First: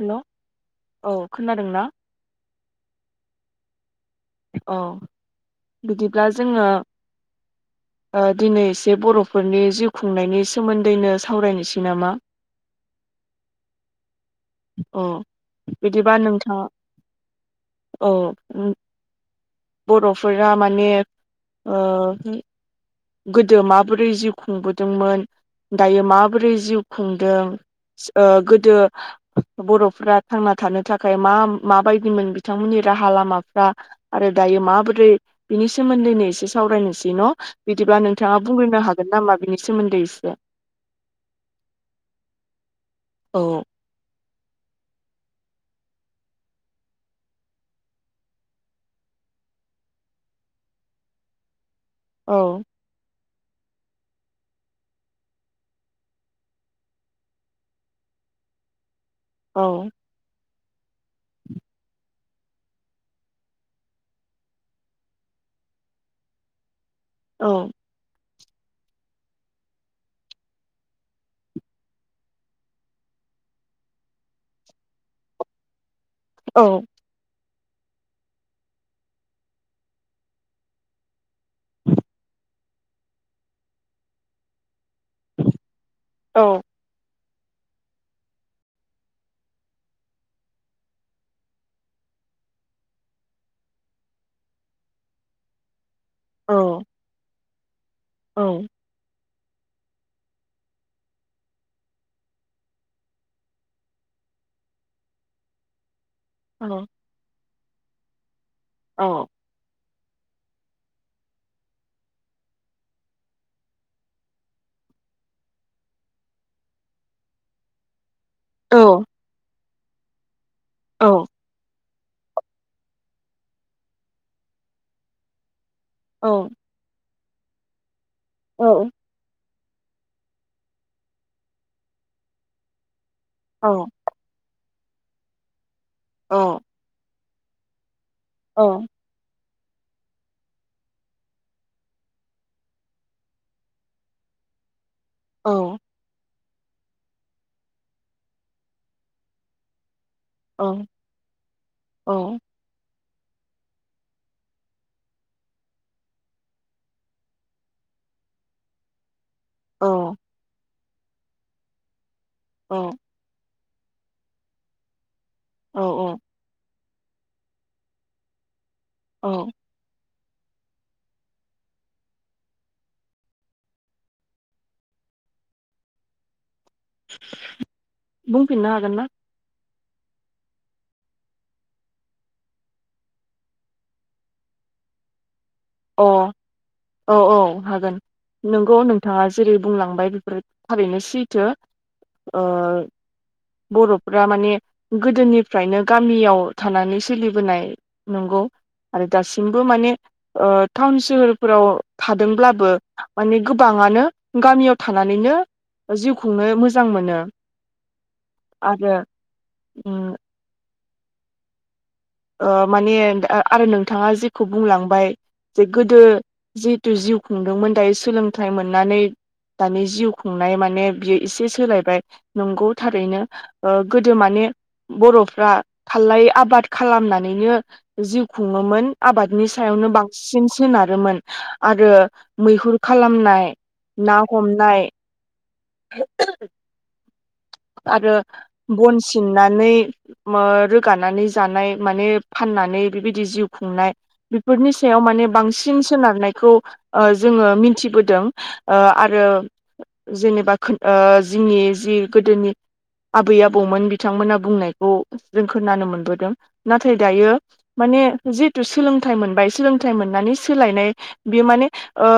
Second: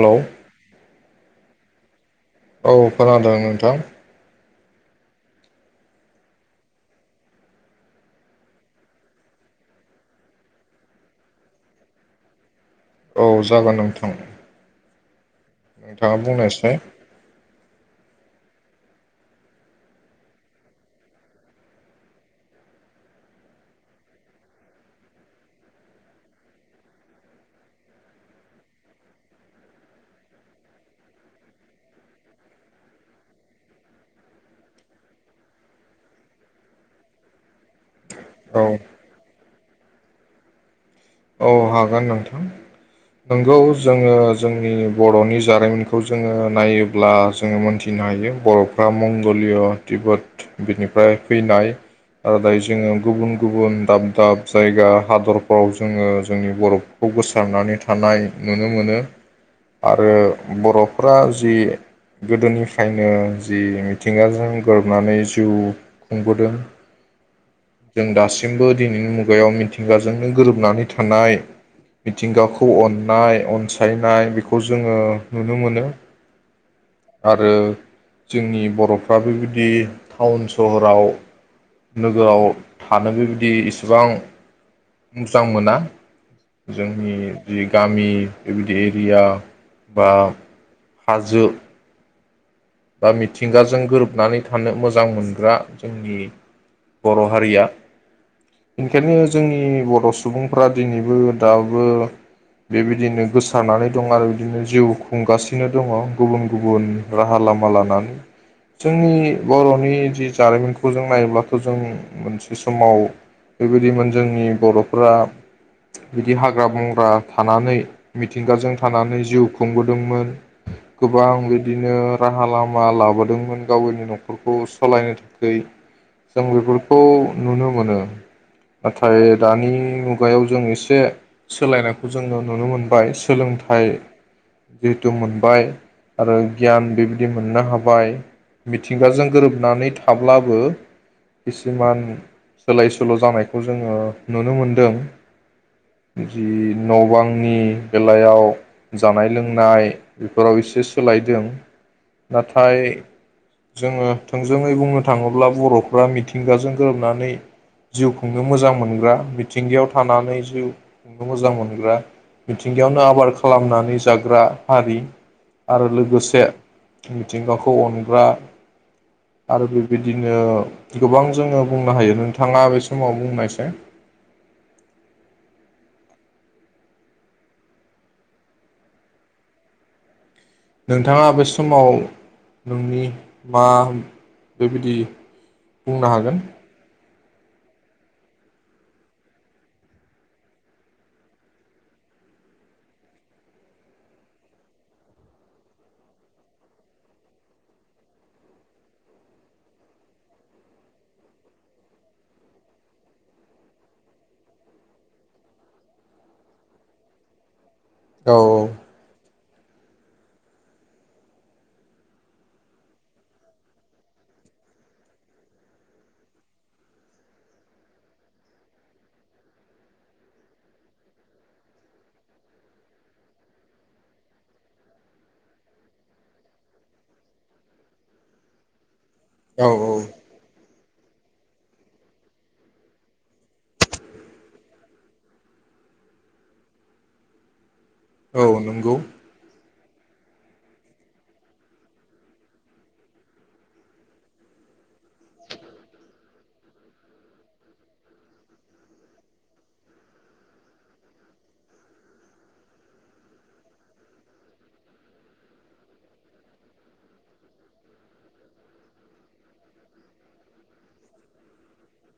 Hello औ खोनादों ना औ खोनादों नोंथां औ बिदिब्ला जोङो ओ दिनै एसे बरफोरनि जिउ खुंनायनि सोमोन्दैनो सावरायनोसै नामा औ जागोन नोंथां औ नोंथाङा बुंनायसाय उम बर'फोरा माने ओ गोदो माबोरै जिउ खुंबोदोंमोन दायो माबोरै जिउ खुंदों ओ गोदो बर'फ्रा थांना थानो थाखाय मा-माबायदिमोन बिथांमोननि राहा लामाफ्रा आरो दायो माबोरै बिनि सोमोन्दैनो एसे सावरायनोसै न बिदिबा नों बिथाङा औ बुंग्रोनो हागोन नामा बिनि सोमोन्दै इसे औ हागोन नोंथां औ नोंगौ जोङो जोंनि बर'नि जारिमिनखौ जोङो नायोब्ला जोङो मोनथिनो हायो बर'फ्रा मंगलिय तिबत बिनिफाय फैनाय ओ औ दायो जोङो गुबुन गुबुन दाब दाब जायगा हादरफ्राव जोङो जोंनि बरफोरखौ गोसारनानै थानाय नुनो मोनो औ आरो बरफोरा जि गोदोनिफ्रायनो जि मिथिंगाजों गोरोबनानै जिउ खुंबोदों औ जों दास जोबो दिनैनि मुगायाव मिथिंगाजोंनो गोरोब नानै थानाय मिथिंगाखौ अननाय अनसायनाय बेखौ जोङो नुनो मोनो औ आरो जोंनि बर'फ्राबो बिदि टाउन सहराव नोगोआव थानांगो बिदि इसिबां मोजां मोना औ जोंनि जि गामि बिबायदि एरिया बा हाजो बा मिथिंगाजों गोरोबनानै थानो मोजां मोनग्रा जोंनि औ बर हारिया औ इंखायनो जोंनि बर सुबुंफ्रा दिनैबो दाबो बेबिदिदिनो गोसारनानै दं आरो बिदिनो जिउ खुंगासिनो दङ। गुबुन औ गुबुन राहा लाम [unintelligible] लानानै औ जोंनि बरनि जि जारिमिनखौ जों नायोब्लाथ जों मोनसे समाव बेबायदिमोन जोंनि बरफोरा बिदि हाग्रा बंग्रा थानानै मिथिंगाजों थानानै जिउ खुंबोदोंमोन औ गोबां बिदि बिनो राहा लामा लाबोदोंमोन गावनि नखरखौ सालायनो थाखैय औ जों बेफोरखौ नुनो मोनो। नाथाय दानि मुगायाव जों इसे सोलायनायखौ जों नुनो मोनबाय सोलोंथाइ जिहेथु मोनबाय आरो गियान बे दि मोननो हाबाय मिथिंगाजों गोरोब नानै थाब्लाबो खिसुमान सोलाय सोल जानायखौ जोङो नुनो मोनदों। औ जि न बांनि बेलायाव जानाय लोंनाय बेफोराव औ एसे सोलायदों नाथाय जोङो थोंजोङै बुंनो थाङोब्ला बरफ्रा मिथिंगाजों गोरोबनानै जिउ खुंनो मोजां मोनग्रा बि मिथिंगायाव थानानै जिउ गाखौ मोजां मोनग्रा मिथिंगायावनो आबाद खालामनानै जाग्रा हारि। आरो औ औ लोगोसे मिथिंगाखौ अनग्रा औ आरो बिब्दिनो बिदिनो गोबां जोङो बुंनो हायो नोंथाङा बे समाव बुंनायसाय बुंफिननो हागोन ना नोंथाङा बे समाव नोंनि मा बेबायदि अ बुंनो हागोन औ औ हागोन नंगौ नोंथाङा जेरै बुंलांबाय बेफोर थारैनो सैथो ओ बरफ्रा माने गोदोनिफ्रायनो गामियाव थानानै सोलिबोनाय नंगौ आरो दासिमबो माने औ टाउन सोहोरफोराव थादोंब्लाबो माने गोबाङानो गामियाव थानानैनो जिउ खुंनो मोजां मोनो। औ आरो उम औ माने आरो नोंथाङा जेखौ बुंलांबाय जे गोदो जिहेथु जिउ खुंदोंमोन दायो सोलोंथाइ मोननानै दानि जिउ खुंनाय माने बियो एसे सोलायबाय नंगौ थारैनो ओ गोदो माने बरफ्रा थारलायै आबाद खालामनानैनो जिउ खुङोमोन। आबादनि औ सायावनो बांसिन सोनारोमोन आरो मैहुर खालामनाय ना हमनाय [unintelligible] आरो औ औ नंगौ बन सिननानै ओ रोगानानै जानाय माने फाननानै बेबायदि जिउ खुंनाय बेफोरनि सायाव माने बांसिन सोनारनायखौ ओ जोङो मिथिबोदों ओ आरो जेनेबा खोन ओ जोंनि जि गोदोनि आबै-आबौमोन बिथांमोनहा बुंनायखौ जों खोनानो मोनबोदों नाथाय दायो माने जिहेथु सोलोंथाइ मोनबाय सोलोंथाइ मोननानै सोलायनाय बेयो माने ओ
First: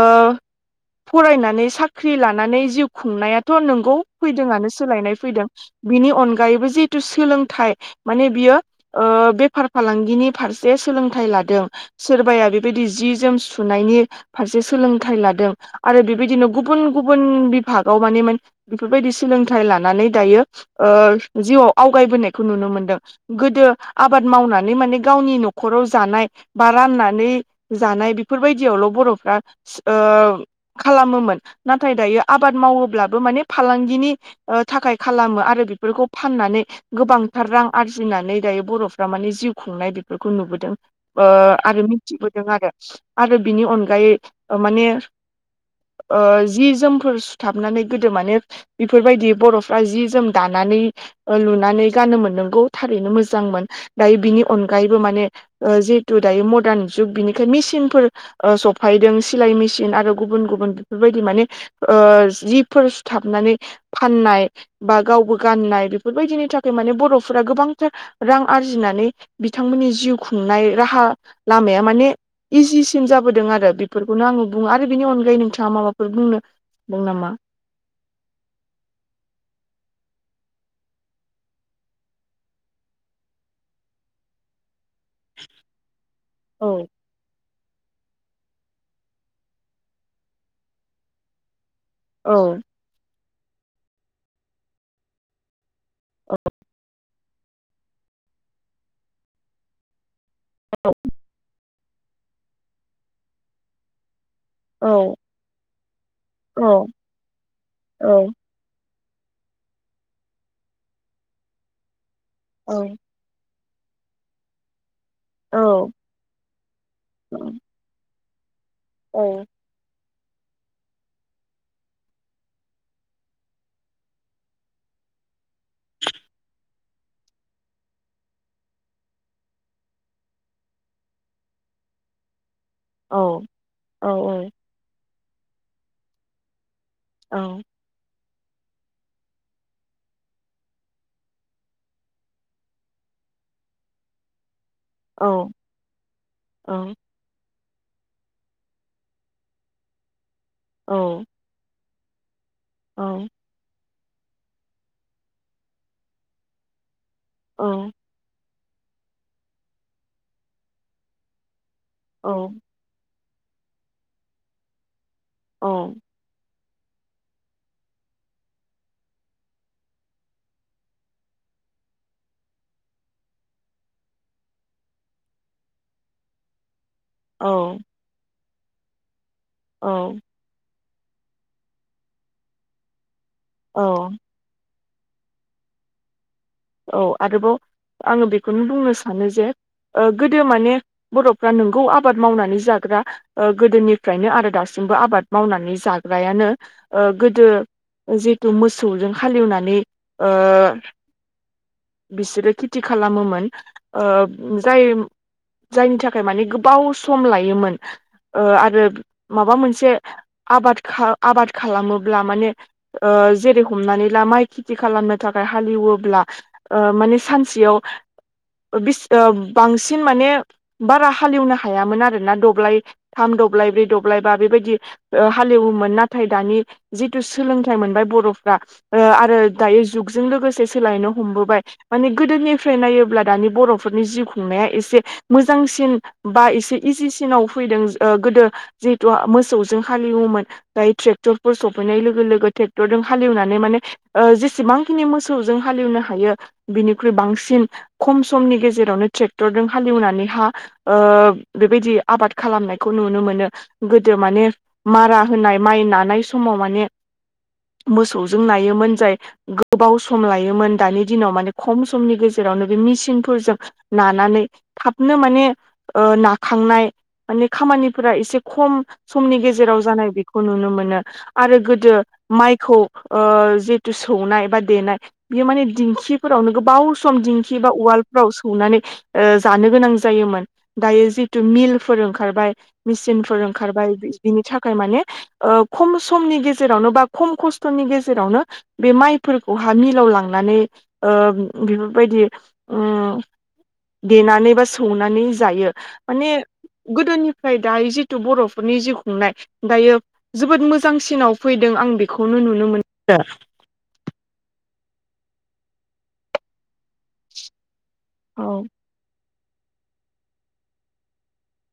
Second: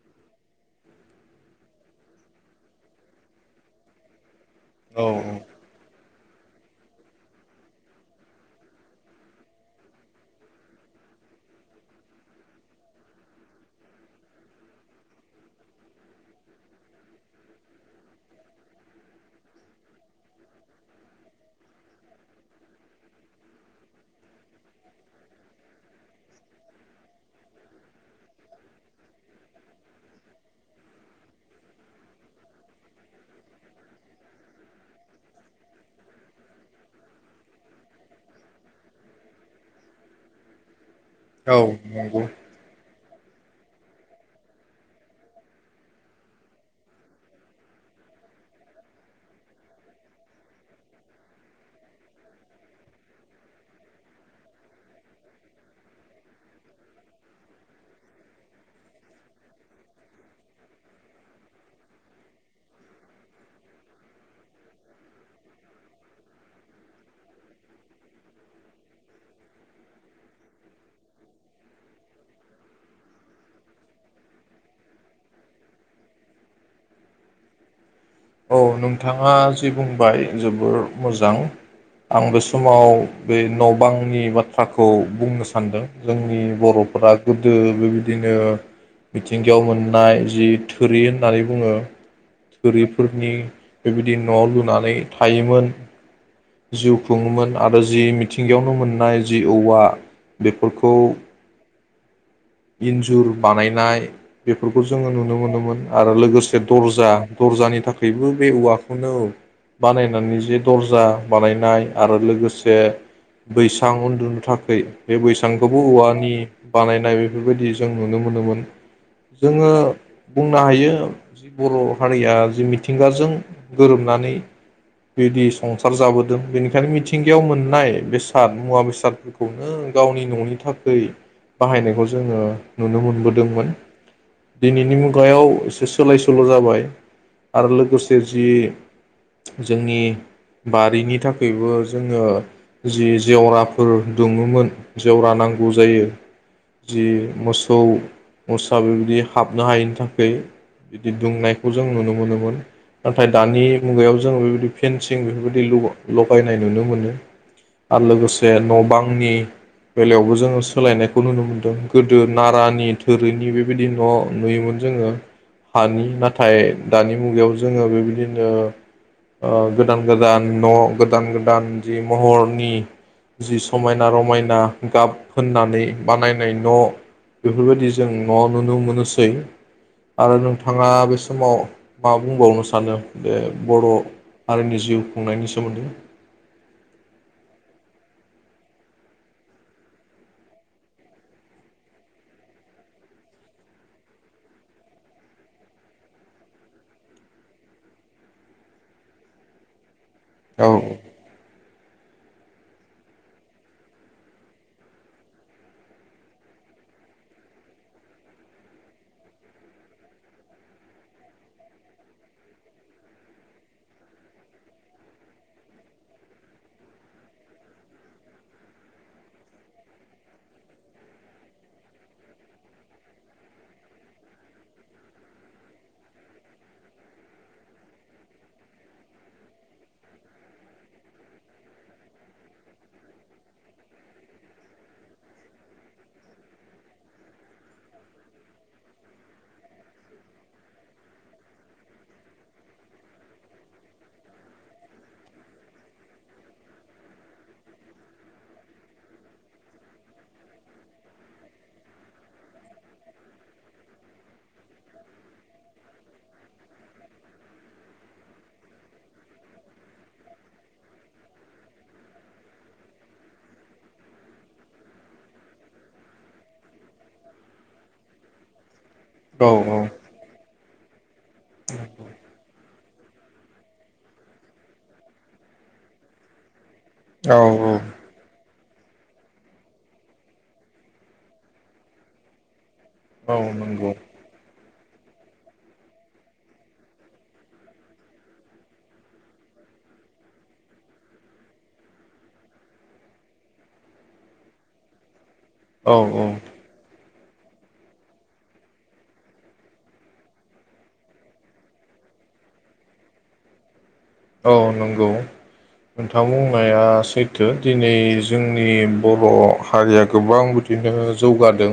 फरायनानै साख्रि लानानै जिउ खुंनायाथ नोंगौ फैदोंआनो औ सोलायनाय फैदों बिनि अनगायै गायैबो जिहेथु सोलोंथाइ माने बियो ओ बेफार फालांगिनि फारसे सोलोंथाइ लादों सोरबाया बेबायदि जि जोम सुनायनि फारसे सोलोंथाइ लादों आरो बेबायदिनो गुबुन-गुबुन बिभागाव माने मान बेफोरबायदि सोलोंथाइ थाय लानानै दायो ओ जिउआव आवगायबोनायखौ नुनो मोनदों गोदो आबाद मावनानै माने गावनि नखराव जानाय बा राननानै जानाय बेफोरबायदियावल बरफ्रा ओ खालामोमोन नाथाय दायो आबाद मावोब्लाबो माने फालांगिनि ओ थाखाय खालामो आरो बेफोरखौ फाननानै गोबांथार रां आरजिनानै दायो बरफ्रा माने जिउ खुंनाय बेफोरखौ नुबोदों। ओ औ औ आरो नंगौ मिथिबोदों आरो आरो बिनि अनगायै माने ओ जि जोमफोर सुथाबनानै गोदो माने बेफोरबायदि बरफ्रा जि जोम दानानै ओ लुनानै गानोमोन मोननांगौ थारैनो मोजांमोन दायो बिनि अनगायैबो माने ओ जिहेथु दायो मदार्न जुग बिनिखाय मेसिनफोर ओ सफायदों सिलाय मेसिन आरो गुबुन-गुबुन बेफोरबायदि माने ओ जिफोर सुथाबनानै फाननाय बा गावबो गाननाय बेफोरबायदिनि थाखाय माने बरफोरा गोबांथार रां आरजिनानै बिथांमोननि जिउ खुंनाय राहा लामाया माने इजिसिन जाबोदों आरो बेफोरखौनो आङो बुङो आरो बेनि अनगायै नोंथाङा माबाफोर बुंनो दं नामा औ नोंथाङा जि बुंबाय जोबोर मोजां आं बे समाव बे न बांनि बाथ्राखौ खौ बुंनो सानदों जोंनि औ बरफोरा गोब ओ बेबायदिनो मिथिंगायाव मोननाय जि थोरि होननानै बुङो औ फोरनि बेबायदि न लुनानै थायोमोन जुग बुङोमोन आरो जि मिथिंगायावनो मोननाय जि औवा बेफोरखौ इन्जुर बानायनाय बेफोरखौ जोङो औ नुनो मोनोमोन आरो लोगोसे औ औ दर्जा दर्जानि थाखाय बेबो बे औवा बानायनानै जे दर्जा बानायनाय आरो लोगोसे औ बैसां उन्दुनो थाखै बे औ बैसांखौबो औवानि बानायनाय औ बेफोरबायदि जों नुनो मोनो मोनोमोन औ जोङो बुंनो हायो जि बर' हारिया जि मिथिंगाजों गोरोबनानै बिदि संसार जाबोदों बेनिखायनो मिथिंगायाव मोननाय बेसाद मुवा बेसादफोरखौनो गावनि न'नि थाखै बाहायनायखौ जोङो नुनो औ मोनबोदोंमोन औ दिनैनि मुं गायाव एसे सोलाय सोल' जाबाय। औ आरो लोगोसे जि जोंनि बारिनि थाखायबो जोङो जि जेवराफोर दुमोमोन। जेवरा नांगौ जायो औ जि मोसौ थौ मसा बेबायदि हाबनो हायैनि थाखाय बिदि दुंनायखौ जों नुनो मोनो। मोन नाथाय दानि मुगायाव जों बेबायदि फेनसिं बेफोर बायदि ल-लगायनाय नुनो मोनो। आरो लोगोसे जे न' बांनि बेलायावबो जोङो सोलायनायखौ नुनो मोन्दों । गोदो नारानि थोरिनि बेबायदि न' नुयोमोन जोङो। हानि नाथाय दानि मुगायाव जोङो बेबायदिनो आ गोदान गोदान न' गोदान गोदान जि महरनि जि समायना रमायना गाब होननानै बानायनाय न' बेफोर औ बायदि जों न' नुनो मोनोसै। औ आरो नोंथांङा बे समाव मा बुंबावनो सानो। बे बर' औ हारिनि जिउ खुंनायनि सोमोन्दै। औ आरोबाव आङो बेखौनो बुंनो सानो जे ओ गोदो माने बर'फ्रा नोंगौ आबाद मावनानै जाग्रा गोदोनिफ्रायनो आरो दासिमबो आबाद मावनानै जाग्रायानो ओ गोदो जिहेथु मोसौजों हालेवनानै ओ औ बिसोरो खेथि खालामोमोन ओ जाय जायनि थाखाय माने गोबाव सम लायोमोन ओ आरो माबा मोनसे आबाद खा आबाद खालामोब्ला माने ओ जेरै हमनानै ला माइ खेथि खालामनो थाखाय हालेवो। ब्ला ओ माने सानसेयाव बि बांसिन माने बारा हालेवनो हायामोन आरोना दब्लाय थाम दब्लाय ब्रै दब्लाय बा बेबायदि हालेवोमोन नाथाय दानि जिथु सोलोंथाइ मोनबाय बरफ्रा ओ आरो दायो जुगजों लोगोसे सोलायनो हमबाय माने गोदोनिफ्राय नायोब्ला दानि बरफोरनि जिउ खुंनाया एसे मोजांसिन बा एसे इजिसिनाव फैदों ओ गोदो जिहेथु मोसौजों हालेवोमोन दायो ट्रेक्टरफोर सफैनाय लोगो लोगो ट्रेक्टरजों हालेवनानै माने ओ जेसेबांखिनि मो मोसौजों हालेवनो हायो बिनिख्रुइ बांसिन खम समनि गेजेरावनो ट्रेक्टरजों हालेवनानै हा ओ बेबायदि आबाद खालामनायखौ नुनो मोनो गोदो माने मारा होनाय माइ नानाय समाव माने मोसौजों नायोमोन जाय गोबाव सम सम लायोमोन दानि दिनाव माने खम समनि गेजेरावनो बे मेसिनफोरजों नानानै थाबनो माने नाखांनाय माने खामानिफोरा एसे खम समनि गेजेराव जानाय बेखौ नुनो मोनो मोनो आरो गोदो माइखौ ओ जिथु सौनाय बा देनाय बेयो माने दिंखिफोरावनो गोबाव सम सम औ दिंखि बा उवालफ्राव सौ नानै ओ जानो गोनां जायोन दायो जितु मिलफोर ओंखारबाय मेचनफोर औ ओंखारबाय नंगौ बिनि थाखाय माने खम समनि गेजेरावनो बा खम खस्थनि गेजेरावनो बे माइ फोरखौ हा मिलाव लांनानै ओ बेफोरबायदि उम देनानै बा सौवनानै। जायो औ औ माने गोदोनिफ्राय दायो जिथु बरफोरनि जिउ खुंनाय दायो जोबोद मोजांसिनाव फैदों आं बेखौनो नुनो मोनो औ नंगौ नोंथां बुंनाया सैथो। दिनै औ जोंनि बर हारिया गोबां बिदिनो जौगादों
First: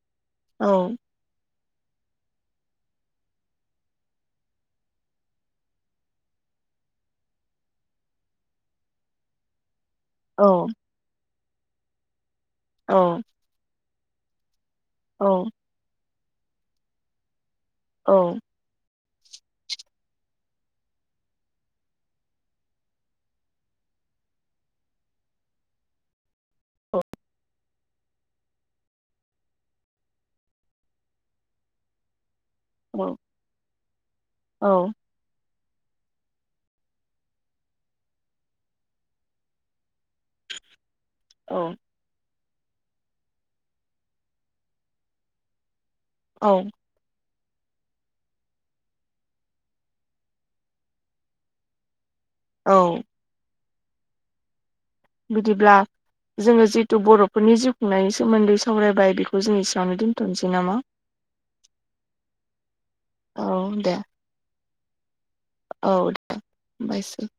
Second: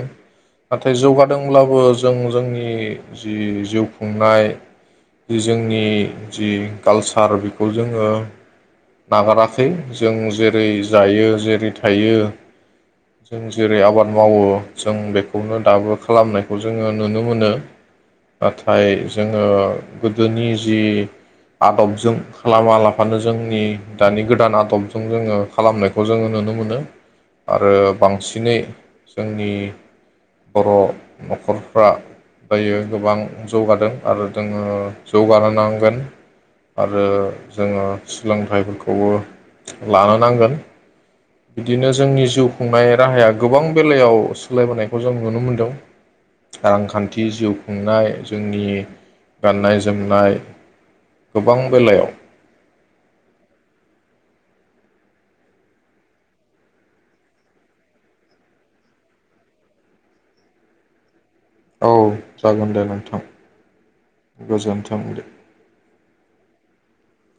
औ नाथाय जौगादों अब्लाबो जों जोंनि जि जिउ खुंनाय जि जोंनि जि कालसा सार बेखौ जोङो नागाराखै जों औ जेरै जायो जे फ्रि थायो औ जों जेरै आबाद मावो जों औ बेखौनो दाबो खालामनायखौ जोङो नुनो मोनो औ नाथाइ जोङो गोदोनि जि आदब जों खालामा लाफानो जोंनि दानि गोदान आदबजों जोङो खालामनायखौ जोङो नुनो मोनो आरो बांसिनै जोंनि बर नखरफ्रा दायो औ गोबां जौगादों आरो जोङो औ जौगानो नांगौ गोन आरो जोङो सोलोंथाइफोरखौबो लानो नांगोन औ बिदिनो जोंनि जुग खुंनाय राहाया गोबां बेलायाव सोलायबोनायखौ जों नुनो मोनदों औ रांखान्थि जि जिउ खुंनाय जोंनि गाननाय जोमनाय गोबां बेलायाव औ बिदिब्ला जोङो जिथु बर'फोरनि जिउ खुंनायनि सोमोन्दै सावरायबाय बेखौ जों इसेयावनो दोन्थनोसै नामा? औ जागोन दे नोंथां औ दे गोजोनथों। [unintelligible] औ दे [unintelligible]